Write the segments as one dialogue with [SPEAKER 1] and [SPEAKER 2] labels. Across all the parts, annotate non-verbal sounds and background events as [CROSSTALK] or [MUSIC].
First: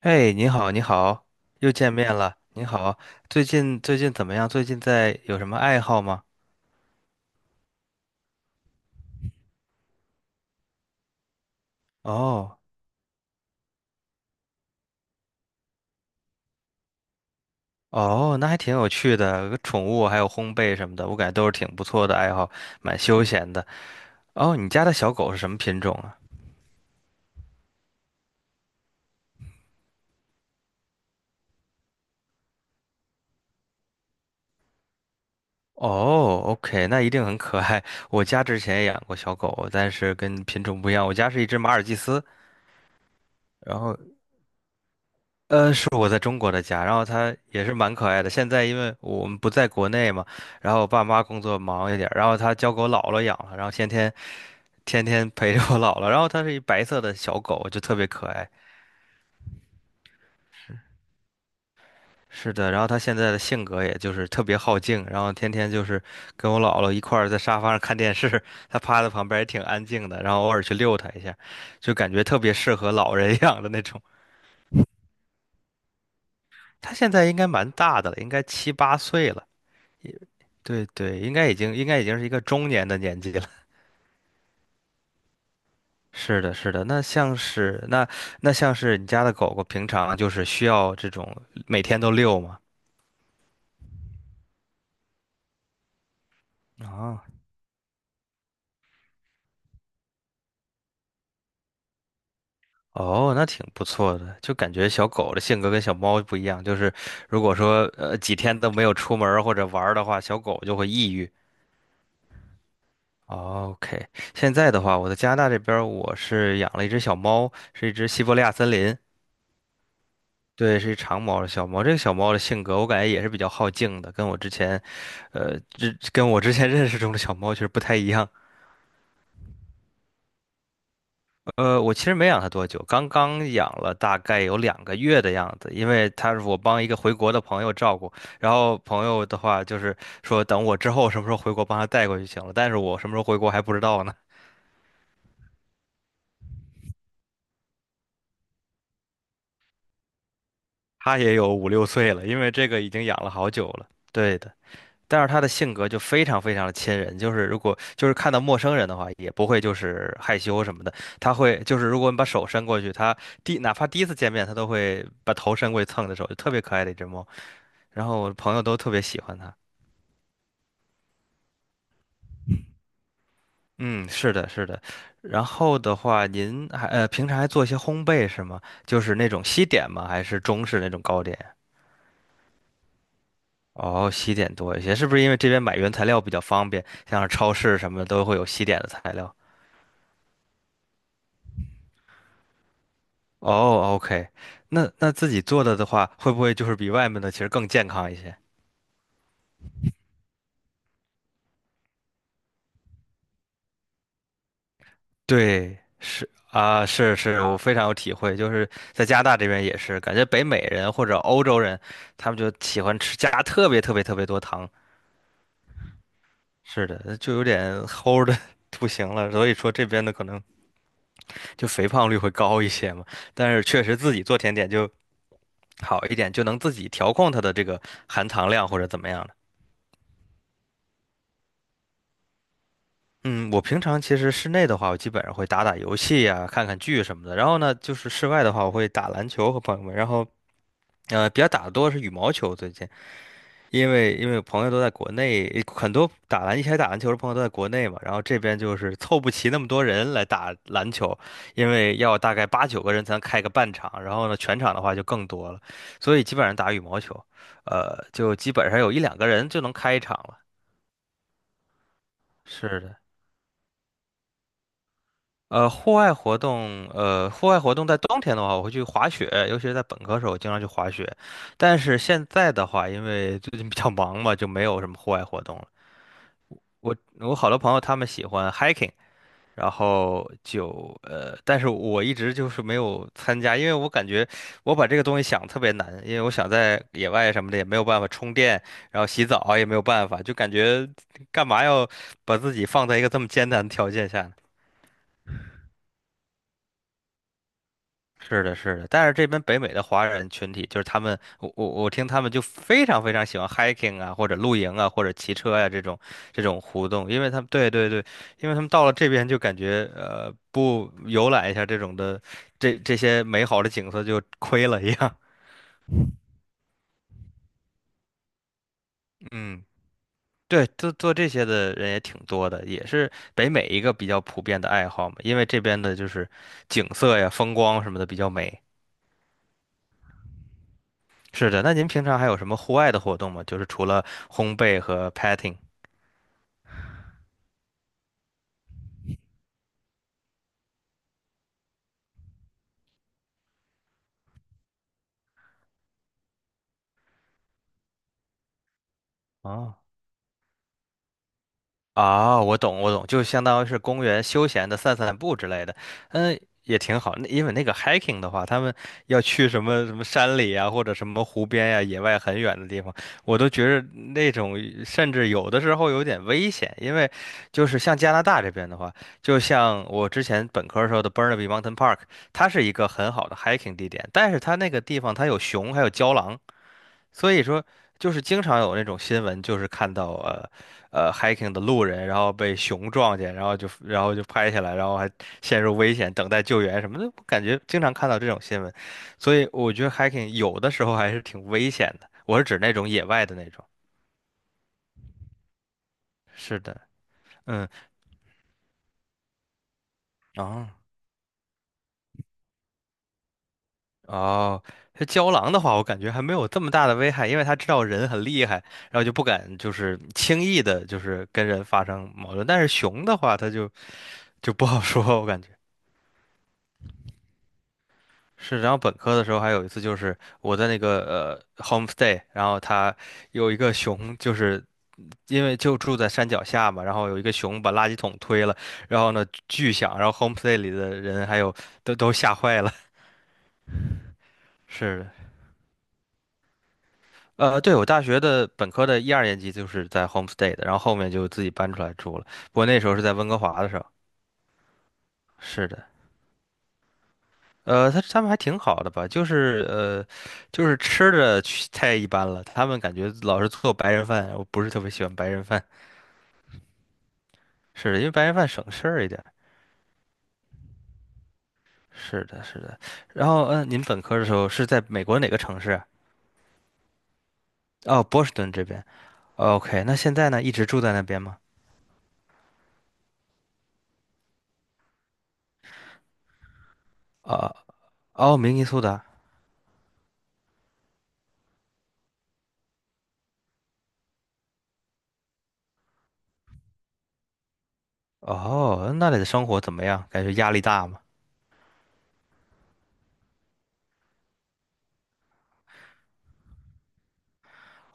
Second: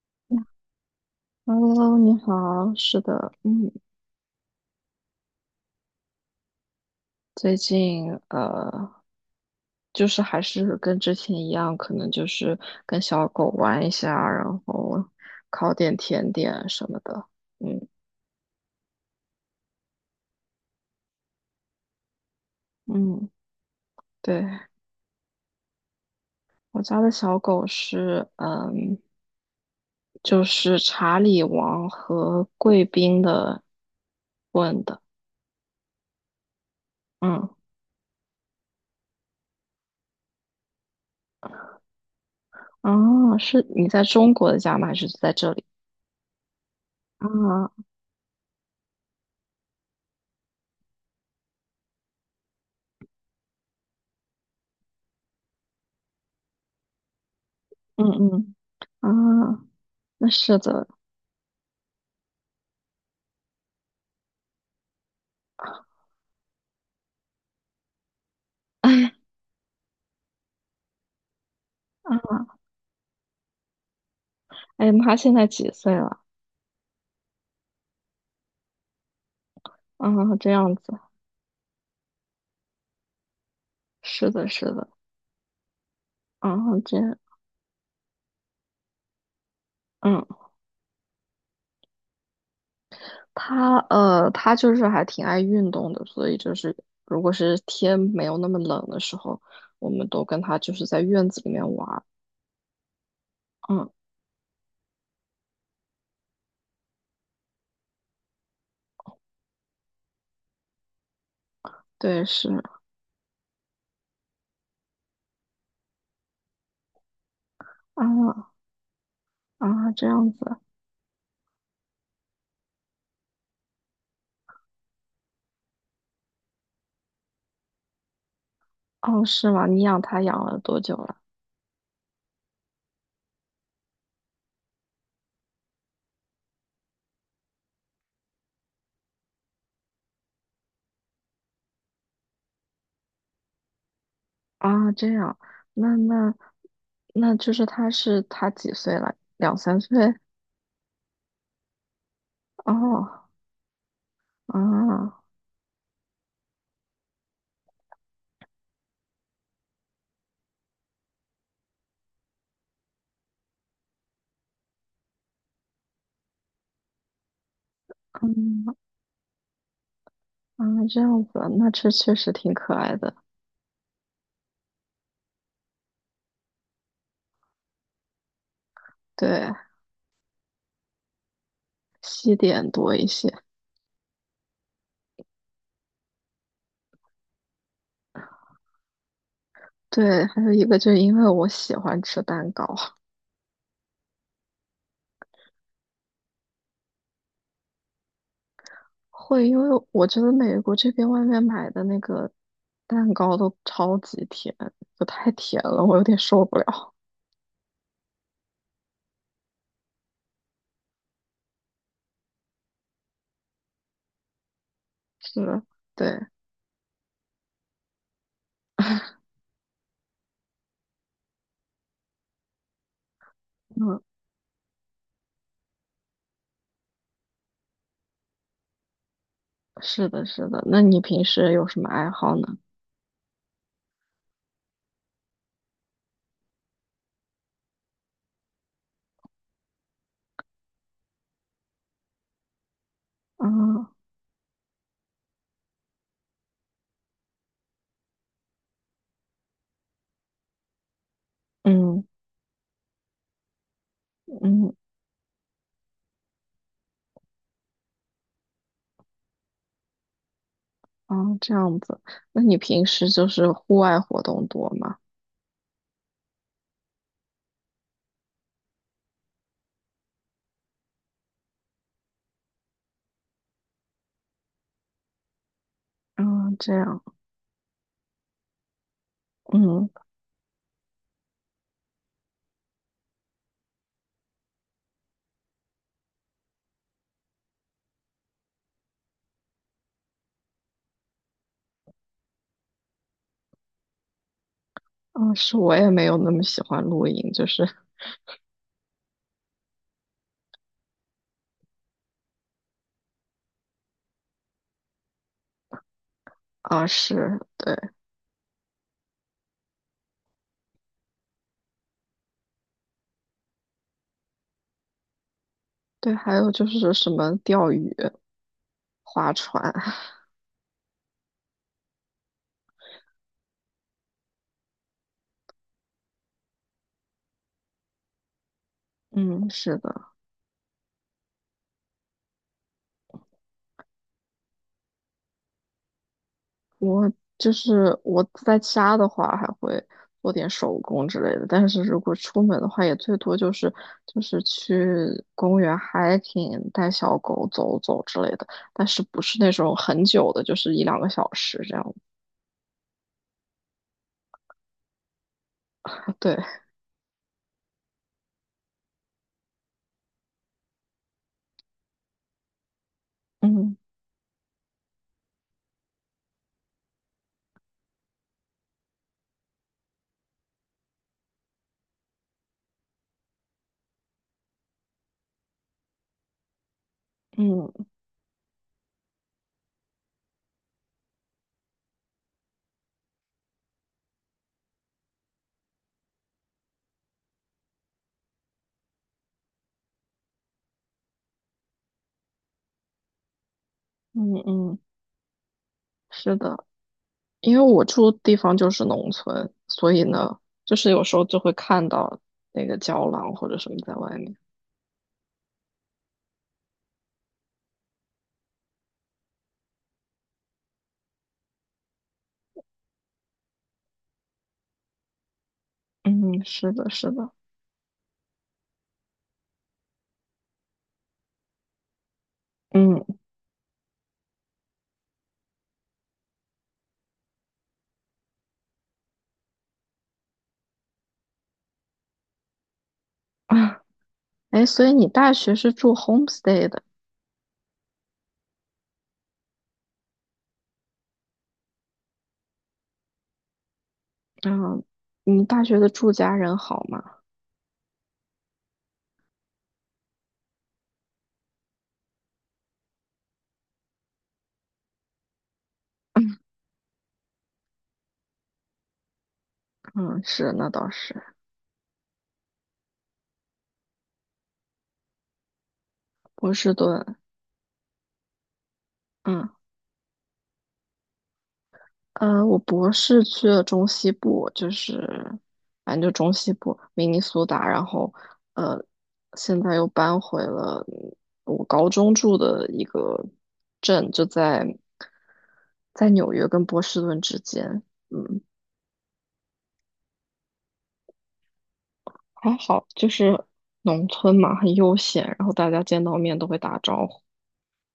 [SPEAKER 1] 哎，你好，你好，又见
[SPEAKER 2] Hello，你
[SPEAKER 1] 面了。你
[SPEAKER 2] 好，
[SPEAKER 1] 好，
[SPEAKER 2] 是的，
[SPEAKER 1] 最
[SPEAKER 2] 嗯，
[SPEAKER 1] 近最近怎么样？最近在有什么爱好吗？
[SPEAKER 2] 最近就是还是跟之前一样，可能就是
[SPEAKER 1] 哦
[SPEAKER 2] 跟小狗玩一下，然后烤点甜点什么的。嗯
[SPEAKER 1] 哦，那还挺有趣的，宠物还有烘焙什么的，我感觉都是挺不错的爱好，蛮休
[SPEAKER 2] 嗯，
[SPEAKER 1] 闲的。
[SPEAKER 2] 对，
[SPEAKER 1] 哦，你家的小狗是什么品种啊？
[SPEAKER 2] 我家的小狗是就是查理王和贵宾的混的。
[SPEAKER 1] 哦，OK，那一定很
[SPEAKER 2] 嗯，
[SPEAKER 1] 可爱。我家之前也养过小狗，但是跟品种不一样，我家是一只马尔济斯。
[SPEAKER 2] 啊，是
[SPEAKER 1] 然
[SPEAKER 2] 你
[SPEAKER 1] 后。
[SPEAKER 2] 在中国的家吗？还是在这里？
[SPEAKER 1] 是我在中国的家，然后它也
[SPEAKER 2] 啊，
[SPEAKER 1] 是蛮可爱的。现在因为我们不在国内嘛，然后我爸妈工作忙一点儿，然后它交给我姥姥养了，然后天天陪着我姥姥。然后它是一白色的小狗，就特
[SPEAKER 2] 嗯
[SPEAKER 1] 别可爱。
[SPEAKER 2] 嗯，啊，那是的。
[SPEAKER 1] 是的，然后它现在的性格也就是特别好静，然后天天就是跟我姥姥一块儿在沙发上看电视，它
[SPEAKER 2] [LAUGHS]
[SPEAKER 1] 趴在
[SPEAKER 2] 哎。
[SPEAKER 1] 旁边也挺安静的，然后偶尔去遛它一下，就感觉特别适合老人养的那种。
[SPEAKER 2] 哎，妈现在几岁了？
[SPEAKER 1] 它现在应该蛮大的了，应该七八岁了。
[SPEAKER 2] 啊，这样子。
[SPEAKER 1] 对对，应该已经是一个中年的年纪了。
[SPEAKER 2] 是的，是的。
[SPEAKER 1] [LAUGHS] 是的，是
[SPEAKER 2] 嗯，
[SPEAKER 1] 的。
[SPEAKER 2] 这，
[SPEAKER 1] 那像是你家的狗狗，平常
[SPEAKER 2] 嗯，
[SPEAKER 1] 就是需要这种每天都遛吗？
[SPEAKER 2] 他就是还挺爱运动的，所以就是如
[SPEAKER 1] 啊，
[SPEAKER 2] 果是天没有那么冷的时候，我们都跟他就是在院子里面玩儿。
[SPEAKER 1] 哦，那挺不
[SPEAKER 2] 嗯，
[SPEAKER 1] 错的。就感觉小狗的性格跟小猫不一样，就是如果说几天都没有出门儿或者玩儿的话，小狗就会抑郁。
[SPEAKER 2] 对，是
[SPEAKER 1] 哦， OK，现在的话，我在加拿大这边儿我是养了一只小猫，是一只西伯利亚
[SPEAKER 2] 啊。
[SPEAKER 1] 森林。
[SPEAKER 2] 啊，这样子。
[SPEAKER 1] 对，是一长毛的小猫。这个小猫的性格，我感觉也是比较好静的，跟我之前 [LAUGHS] 认识中的小猫其实不太一样。
[SPEAKER 2] 哦，是吗？你养他养了多久了？
[SPEAKER 1] 我其实没养它多久，刚刚养了大概有2个月的样子，因为它是我帮一个回国的朋友照顾，然后朋友的话就是说等我之后什么时候回国帮他带过去行了，但是我什么时候回国还不知道呢。
[SPEAKER 2] 啊，这样。那那就是他几岁了？两三岁？
[SPEAKER 1] 它也有五六岁了，因为这个已经养
[SPEAKER 2] 哦，
[SPEAKER 1] 了好久了。对的。
[SPEAKER 2] 啊，
[SPEAKER 1] 但是他的性格就非常非常的亲人，就是如果就是看到陌生人的话，也不会就是害羞什么的，他会就是如果你把手伸过去，他哪怕第一次见面，他都会把头伸过去蹭你的手，就特别可爱的一只猫。然后我的朋友
[SPEAKER 2] 嗯。
[SPEAKER 1] 都特别喜欢它。
[SPEAKER 2] 啊，这样子啊，那这确实挺可爱的。
[SPEAKER 1] 嗯，是的，是的。然后的话，您还平常还做一些烘焙是吗？就是那种
[SPEAKER 2] 对，
[SPEAKER 1] 西点吗？还是中式那种糕点？
[SPEAKER 2] 西点多一些。
[SPEAKER 1] 哦，西点多一些，是不是因为这边买原材料比较方便，像是超市什么的都会有西点的材料？
[SPEAKER 2] 对，还有一个就是因为我喜欢吃蛋糕。
[SPEAKER 1] 哦，OK，那自己做的的话，会不会就是比外面的其实更健康一些？
[SPEAKER 2] [LAUGHS] 会，因为我觉得美国这边外面买的那个蛋糕都超级甜，就太甜
[SPEAKER 1] 对，
[SPEAKER 2] 了，我有点
[SPEAKER 1] 是
[SPEAKER 2] 受不
[SPEAKER 1] 啊，
[SPEAKER 2] 了。
[SPEAKER 1] 是是，我非常有体会，就是在加拿大这边也是，感觉北美人或者欧洲人，他们就喜欢吃加特别特别特别多糖，
[SPEAKER 2] 是，对，
[SPEAKER 1] 是的，就有点齁的 [LAUGHS] 不行了，所以说这边的可能就肥胖率会高一些嘛，但是确实
[SPEAKER 2] 嗯，
[SPEAKER 1] 自己做甜点就好一点，就能自己调控它的这个含糖量或者怎么样。
[SPEAKER 2] 是的，是的。那你平时有什么爱好呢？
[SPEAKER 1] 嗯，我平常其实室内的话，我基本上会打打游戏呀、看看剧什么的。然后呢，就是室外的话，我会打篮球和朋友们。然后，比较打的多是羽毛球，最近，因
[SPEAKER 2] 啊，
[SPEAKER 1] 为因为朋友都在国内，很多一起来打篮球的朋友都在国内嘛。然后这边就是凑不齐那么多人来打篮球，因为
[SPEAKER 2] 嗯
[SPEAKER 1] 要大概八九个人才能开个半场，然后呢，全
[SPEAKER 2] 嗯。
[SPEAKER 1] 场的话就更多了，所以基本上打羽毛球，就基本上有一两个人就能开一场了。
[SPEAKER 2] 啊，这样子。那你
[SPEAKER 1] 是
[SPEAKER 2] 平
[SPEAKER 1] 的。
[SPEAKER 2] 时就是户外活动多吗？
[SPEAKER 1] 户外活动在冬天的话，我会去滑雪，尤其是在本科时候，我经常去滑雪。但是现在的话，因为最近比较忙嘛，就没有什么户外活动了。
[SPEAKER 2] 嗯，这
[SPEAKER 1] 我
[SPEAKER 2] 样。
[SPEAKER 1] 我好多朋友他们喜欢 hiking，然
[SPEAKER 2] 嗯。
[SPEAKER 1] 后就呃，但是我一直就是没有参加，因为我感觉我把这个东西想特别难，因为我想在野外什么的也没有办法充电，然后洗澡也没有办法，就感觉干嘛要把自己放在一个这么艰难的条件下呢？
[SPEAKER 2] 嗯，是，我也没有那么喜欢露营，就是
[SPEAKER 1] 是的，是的，但是这边北美的华人群体，就是他们，我听他们就非常非常喜欢 hiking 啊，或者露营啊，或者骑车呀、这种
[SPEAKER 2] 啊，
[SPEAKER 1] 活动，因为
[SPEAKER 2] 是
[SPEAKER 1] 他们对
[SPEAKER 2] 对。
[SPEAKER 1] 对对，因为他们到了这边就感觉不游览一下这些美好的景色就亏了一样。
[SPEAKER 2] 对，还有就是什么钓鱼、
[SPEAKER 1] [LAUGHS]
[SPEAKER 2] 划
[SPEAKER 1] 嗯，
[SPEAKER 2] 船。[LAUGHS]
[SPEAKER 1] 对，做做这些的人也挺多的，也是北美一个比较普遍的爱好嘛，因为这边的就是景色呀、风光什么的比较美。
[SPEAKER 2] 嗯，是的。
[SPEAKER 1] 是的，那您平常还有什么户外的活动吗？就是除了烘焙和 petting。
[SPEAKER 2] 就是我在家的话还会做点手工之类的，但是如果出门的话，也最多就是就是去公园 hiking,带小狗走走之类的，但是不是那
[SPEAKER 1] 哦，
[SPEAKER 2] 种很久的，就是一两个小时这样。
[SPEAKER 1] 啊，我懂我懂，就相当于是公园休闲的散散步之类的，
[SPEAKER 2] 啊对，
[SPEAKER 1] 嗯，也挺好。那因为那个 hiking 的话，他们要去什么什么山里啊，或者什么湖边呀、野外很远的地方，我都觉
[SPEAKER 2] 嗯
[SPEAKER 1] 着那种甚至有的时候有点危险，因为就是像加拿大这边的话，就像我之前本科时候的 Burnaby Mountain Park，它是一个很好的 hiking 地点，但是它那个地方它有熊还有郊狼。所以说，
[SPEAKER 2] 嗯。
[SPEAKER 1] 就是经常有那种新闻，就是看到hiking 的路人，然后被熊撞见，然后就拍下来，然后还陷入危险，等待救援什么的。我感觉经常看到这种新闻，所以我觉得 hiking 有的时候还是挺危险的。我是指那种野外的那种。
[SPEAKER 2] 嗯嗯，是
[SPEAKER 1] 是
[SPEAKER 2] 的。
[SPEAKER 1] 的，
[SPEAKER 2] 因为
[SPEAKER 1] 嗯，
[SPEAKER 2] 我住的地方就是农村，所以呢，
[SPEAKER 1] 哦
[SPEAKER 2] 就是有时候就会看到那个胶囊或者什么在外面。
[SPEAKER 1] 哦，这郊狼的话，我感觉还没有这么大的危害，因为他知道人很厉害，然后就不敢就是轻易的，就是跟人发生矛盾。但是熊的话，它就不好说，我感觉。
[SPEAKER 2] 嗯，是的，是的。
[SPEAKER 1] 是，然后本科的时候还有一次，就是我在那个homestay，然后他
[SPEAKER 2] 嗯。
[SPEAKER 1] 有一个熊，就是因为就住在山脚下嘛，然后有一个熊把垃圾桶推了，然后呢巨响，然后 homestay 里的人还有都吓坏了。
[SPEAKER 2] 啊，哎，
[SPEAKER 1] [LAUGHS]
[SPEAKER 2] 所以
[SPEAKER 1] 是
[SPEAKER 2] 你
[SPEAKER 1] 的，
[SPEAKER 2] 大学是住 homestay 的。
[SPEAKER 1] 对，我大学的本科的一二年级就是在 homestay 的，然后后面就自己搬出来住了，不过那时候是在温哥华的时候。
[SPEAKER 2] 嗯，你大
[SPEAKER 1] 是
[SPEAKER 2] 学
[SPEAKER 1] 的。
[SPEAKER 2] 的住家人好吗？
[SPEAKER 1] 他们还挺好的吧，就是吃的去太一般了，他们感觉老是做白人饭，我不是特别喜欢白人饭，是的，因为白人饭省事儿一点。
[SPEAKER 2] 嗯，是，那倒是。
[SPEAKER 1] 是的，是的。然后，您本科的时候是在美国哪个城市啊？
[SPEAKER 2] 波士顿。
[SPEAKER 1] 哦，波士顿这边。
[SPEAKER 2] 嗯。
[SPEAKER 1] OK，那现在呢，一直住在那边吗？
[SPEAKER 2] 呃，我博士去了中西部，就是反正就中西部，明尼苏
[SPEAKER 1] 啊、
[SPEAKER 2] 达。然后
[SPEAKER 1] 哦，明尼
[SPEAKER 2] 呃，
[SPEAKER 1] 苏达。
[SPEAKER 2] 现在又搬回了我高中住的一个镇，就在在纽约跟波士顿之间。嗯，
[SPEAKER 1] 哦，那里的生活怎么样？感觉压力大吗？
[SPEAKER 2] 还好，就是农村嘛，很悠闲，然后大家见到面都会打招呼，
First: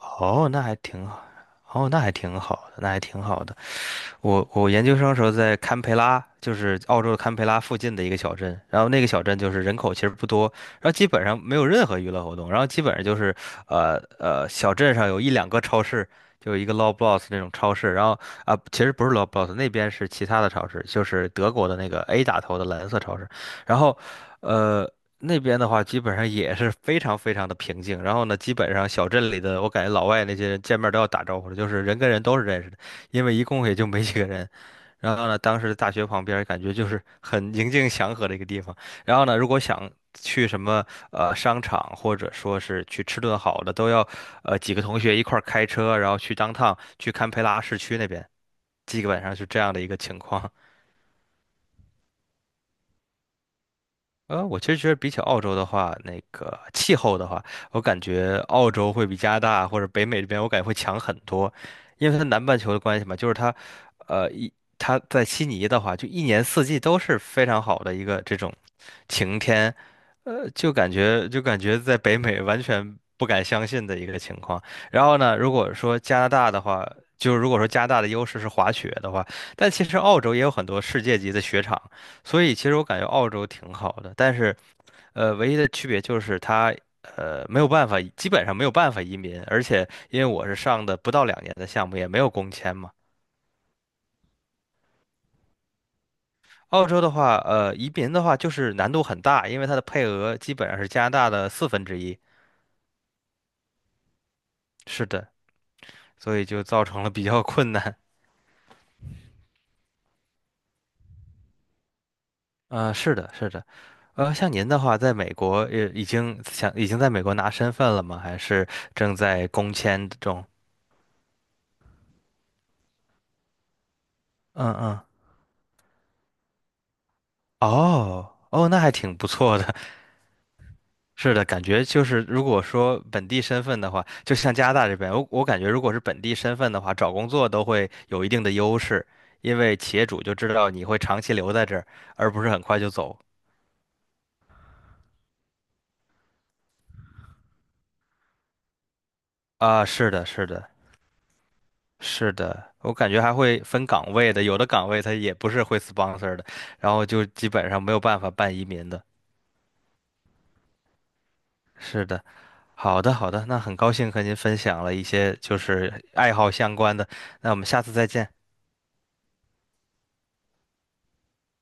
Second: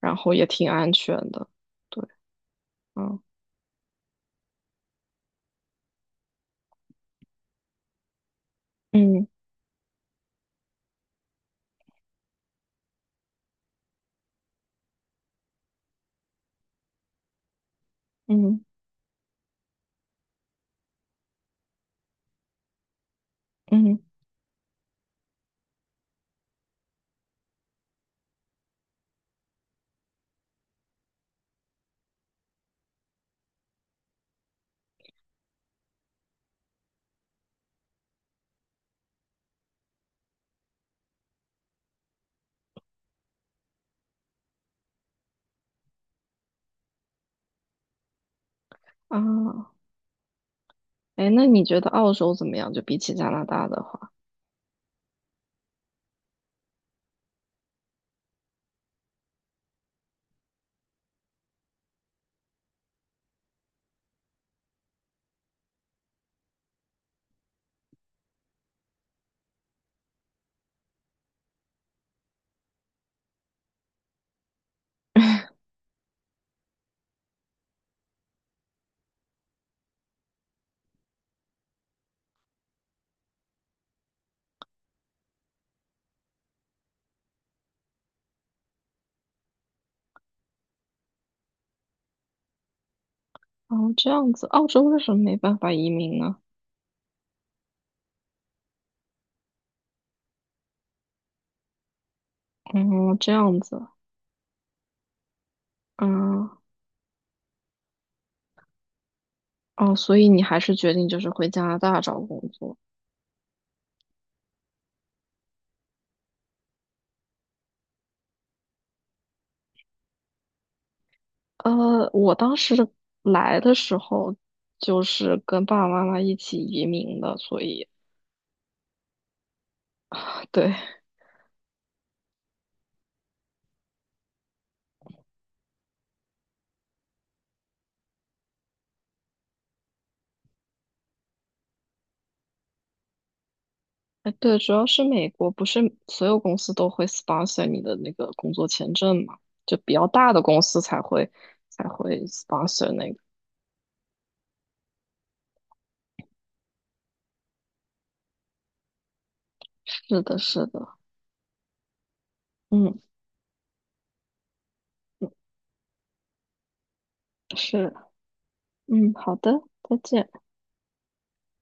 [SPEAKER 2] 然后也
[SPEAKER 1] 那
[SPEAKER 2] 挺
[SPEAKER 1] 还
[SPEAKER 2] 安
[SPEAKER 1] 挺
[SPEAKER 2] 全
[SPEAKER 1] 好。
[SPEAKER 2] 的。
[SPEAKER 1] 哦，那
[SPEAKER 2] 对，
[SPEAKER 1] 还挺好的，那还
[SPEAKER 2] 嗯
[SPEAKER 1] 挺好的。我研究生时候在堪培拉，就是澳洲的堪培拉附近的一个小镇，然后那个小
[SPEAKER 2] 嗯。
[SPEAKER 1] 镇就是人口其实不多，然后基本上没有任何娱乐活动，然后基本上就是小镇上有一两个超市，就有一个 Loblaws 那种超市，然后啊、
[SPEAKER 2] 嗯
[SPEAKER 1] 其实不是 Loblaws 那边是其他的超市，就是德国的那个 A 打头的蓝色超市，然后
[SPEAKER 2] 嗯。
[SPEAKER 1] 呃。那边的话，基本上也是非常非常的平静。然后呢，基本上小镇里的，我感觉老外那些人见面都要打招呼的，就是人跟人都是认识的。因为一共也就没几个人。然后呢，当时大学旁边儿感觉就是很宁静祥和的一个地方。然后呢，如果想去什么商场，或者说是去吃顿好的，都要几个同学一块儿开车，然后去当趟去堪培拉市区那边，基本上是这样
[SPEAKER 2] 啊。
[SPEAKER 1] 的一个情况。
[SPEAKER 2] 哎，那你觉得澳洲怎么样？就比起加拿大的话，
[SPEAKER 1] 我其实觉得比起澳洲的话，那个气候的话，我感觉澳洲会比加拿大或者北美这边，我感觉会强很多，因为它南半球的关系嘛，就是它，呃，一它在悉尼的话，就一年四季都是非常好的一个这种晴天，就感觉在北美完全不敢相信的一个情况。然后呢，如果说加拿大的话，就是如果说加拿大的优势是滑雪的话，但其实澳洲也有很多世界级的雪场。所以其实我感觉澳洲挺好的，但是唯一的区别就是它没有办法，基本上没有办法移民，而且因为我是上的不到两年的项目，也没有工签嘛。
[SPEAKER 2] 哦，这样子，澳洲为什么没办法移民呢？
[SPEAKER 1] 澳洲的话，移民的话就是难度很大，因为它的配额基本上是加拿大的四分之一。
[SPEAKER 2] 哦，这样子。
[SPEAKER 1] 是的，所以
[SPEAKER 2] 嗯。
[SPEAKER 1] 就造成了比较困难。
[SPEAKER 2] 哦，所以你还是决定就是回加拿大找工作。
[SPEAKER 1] 是的，是的。像您的话，在美国已经在美国拿身份了吗？还是正在工签中？
[SPEAKER 2] 我当时来的时候
[SPEAKER 1] 嗯嗯。
[SPEAKER 2] 就是跟爸爸妈妈一起移民的，所以
[SPEAKER 1] 哦哦，那还挺不错的。
[SPEAKER 2] 对。
[SPEAKER 1] [LAUGHS] 是的，感觉就是如果说本地身份的话，就像加拿大这边，我感觉如果是本地身份的话，找工作都会有一定的优势，因为企业主就知道你会长期留在这儿，而不是很快就走。
[SPEAKER 2] 哎对，主要是美国不是所有公司都会 sponsor 你的那个工作签证嘛，就
[SPEAKER 1] 啊，
[SPEAKER 2] 比较
[SPEAKER 1] 是的，
[SPEAKER 2] 大的
[SPEAKER 1] 是
[SPEAKER 2] 公
[SPEAKER 1] 的。
[SPEAKER 2] 司才会才会
[SPEAKER 1] 是的，
[SPEAKER 2] sponsor
[SPEAKER 1] 我
[SPEAKER 2] 那
[SPEAKER 1] 感
[SPEAKER 2] 个。
[SPEAKER 1] 觉还会分岗位的，有的岗位它也不是会 sponsor 的，然后就基本上没有办法办移民的。
[SPEAKER 2] 是的，是的，
[SPEAKER 1] 是的，
[SPEAKER 2] 嗯。
[SPEAKER 1] 好的，好的，那很高兴和您分享了一些就是爱好相关的，那我们下次
[SPEAKER 2] 是，
[SPEAKER 1] 再见。
[SPEAKER 2] 嗯，好的，再见。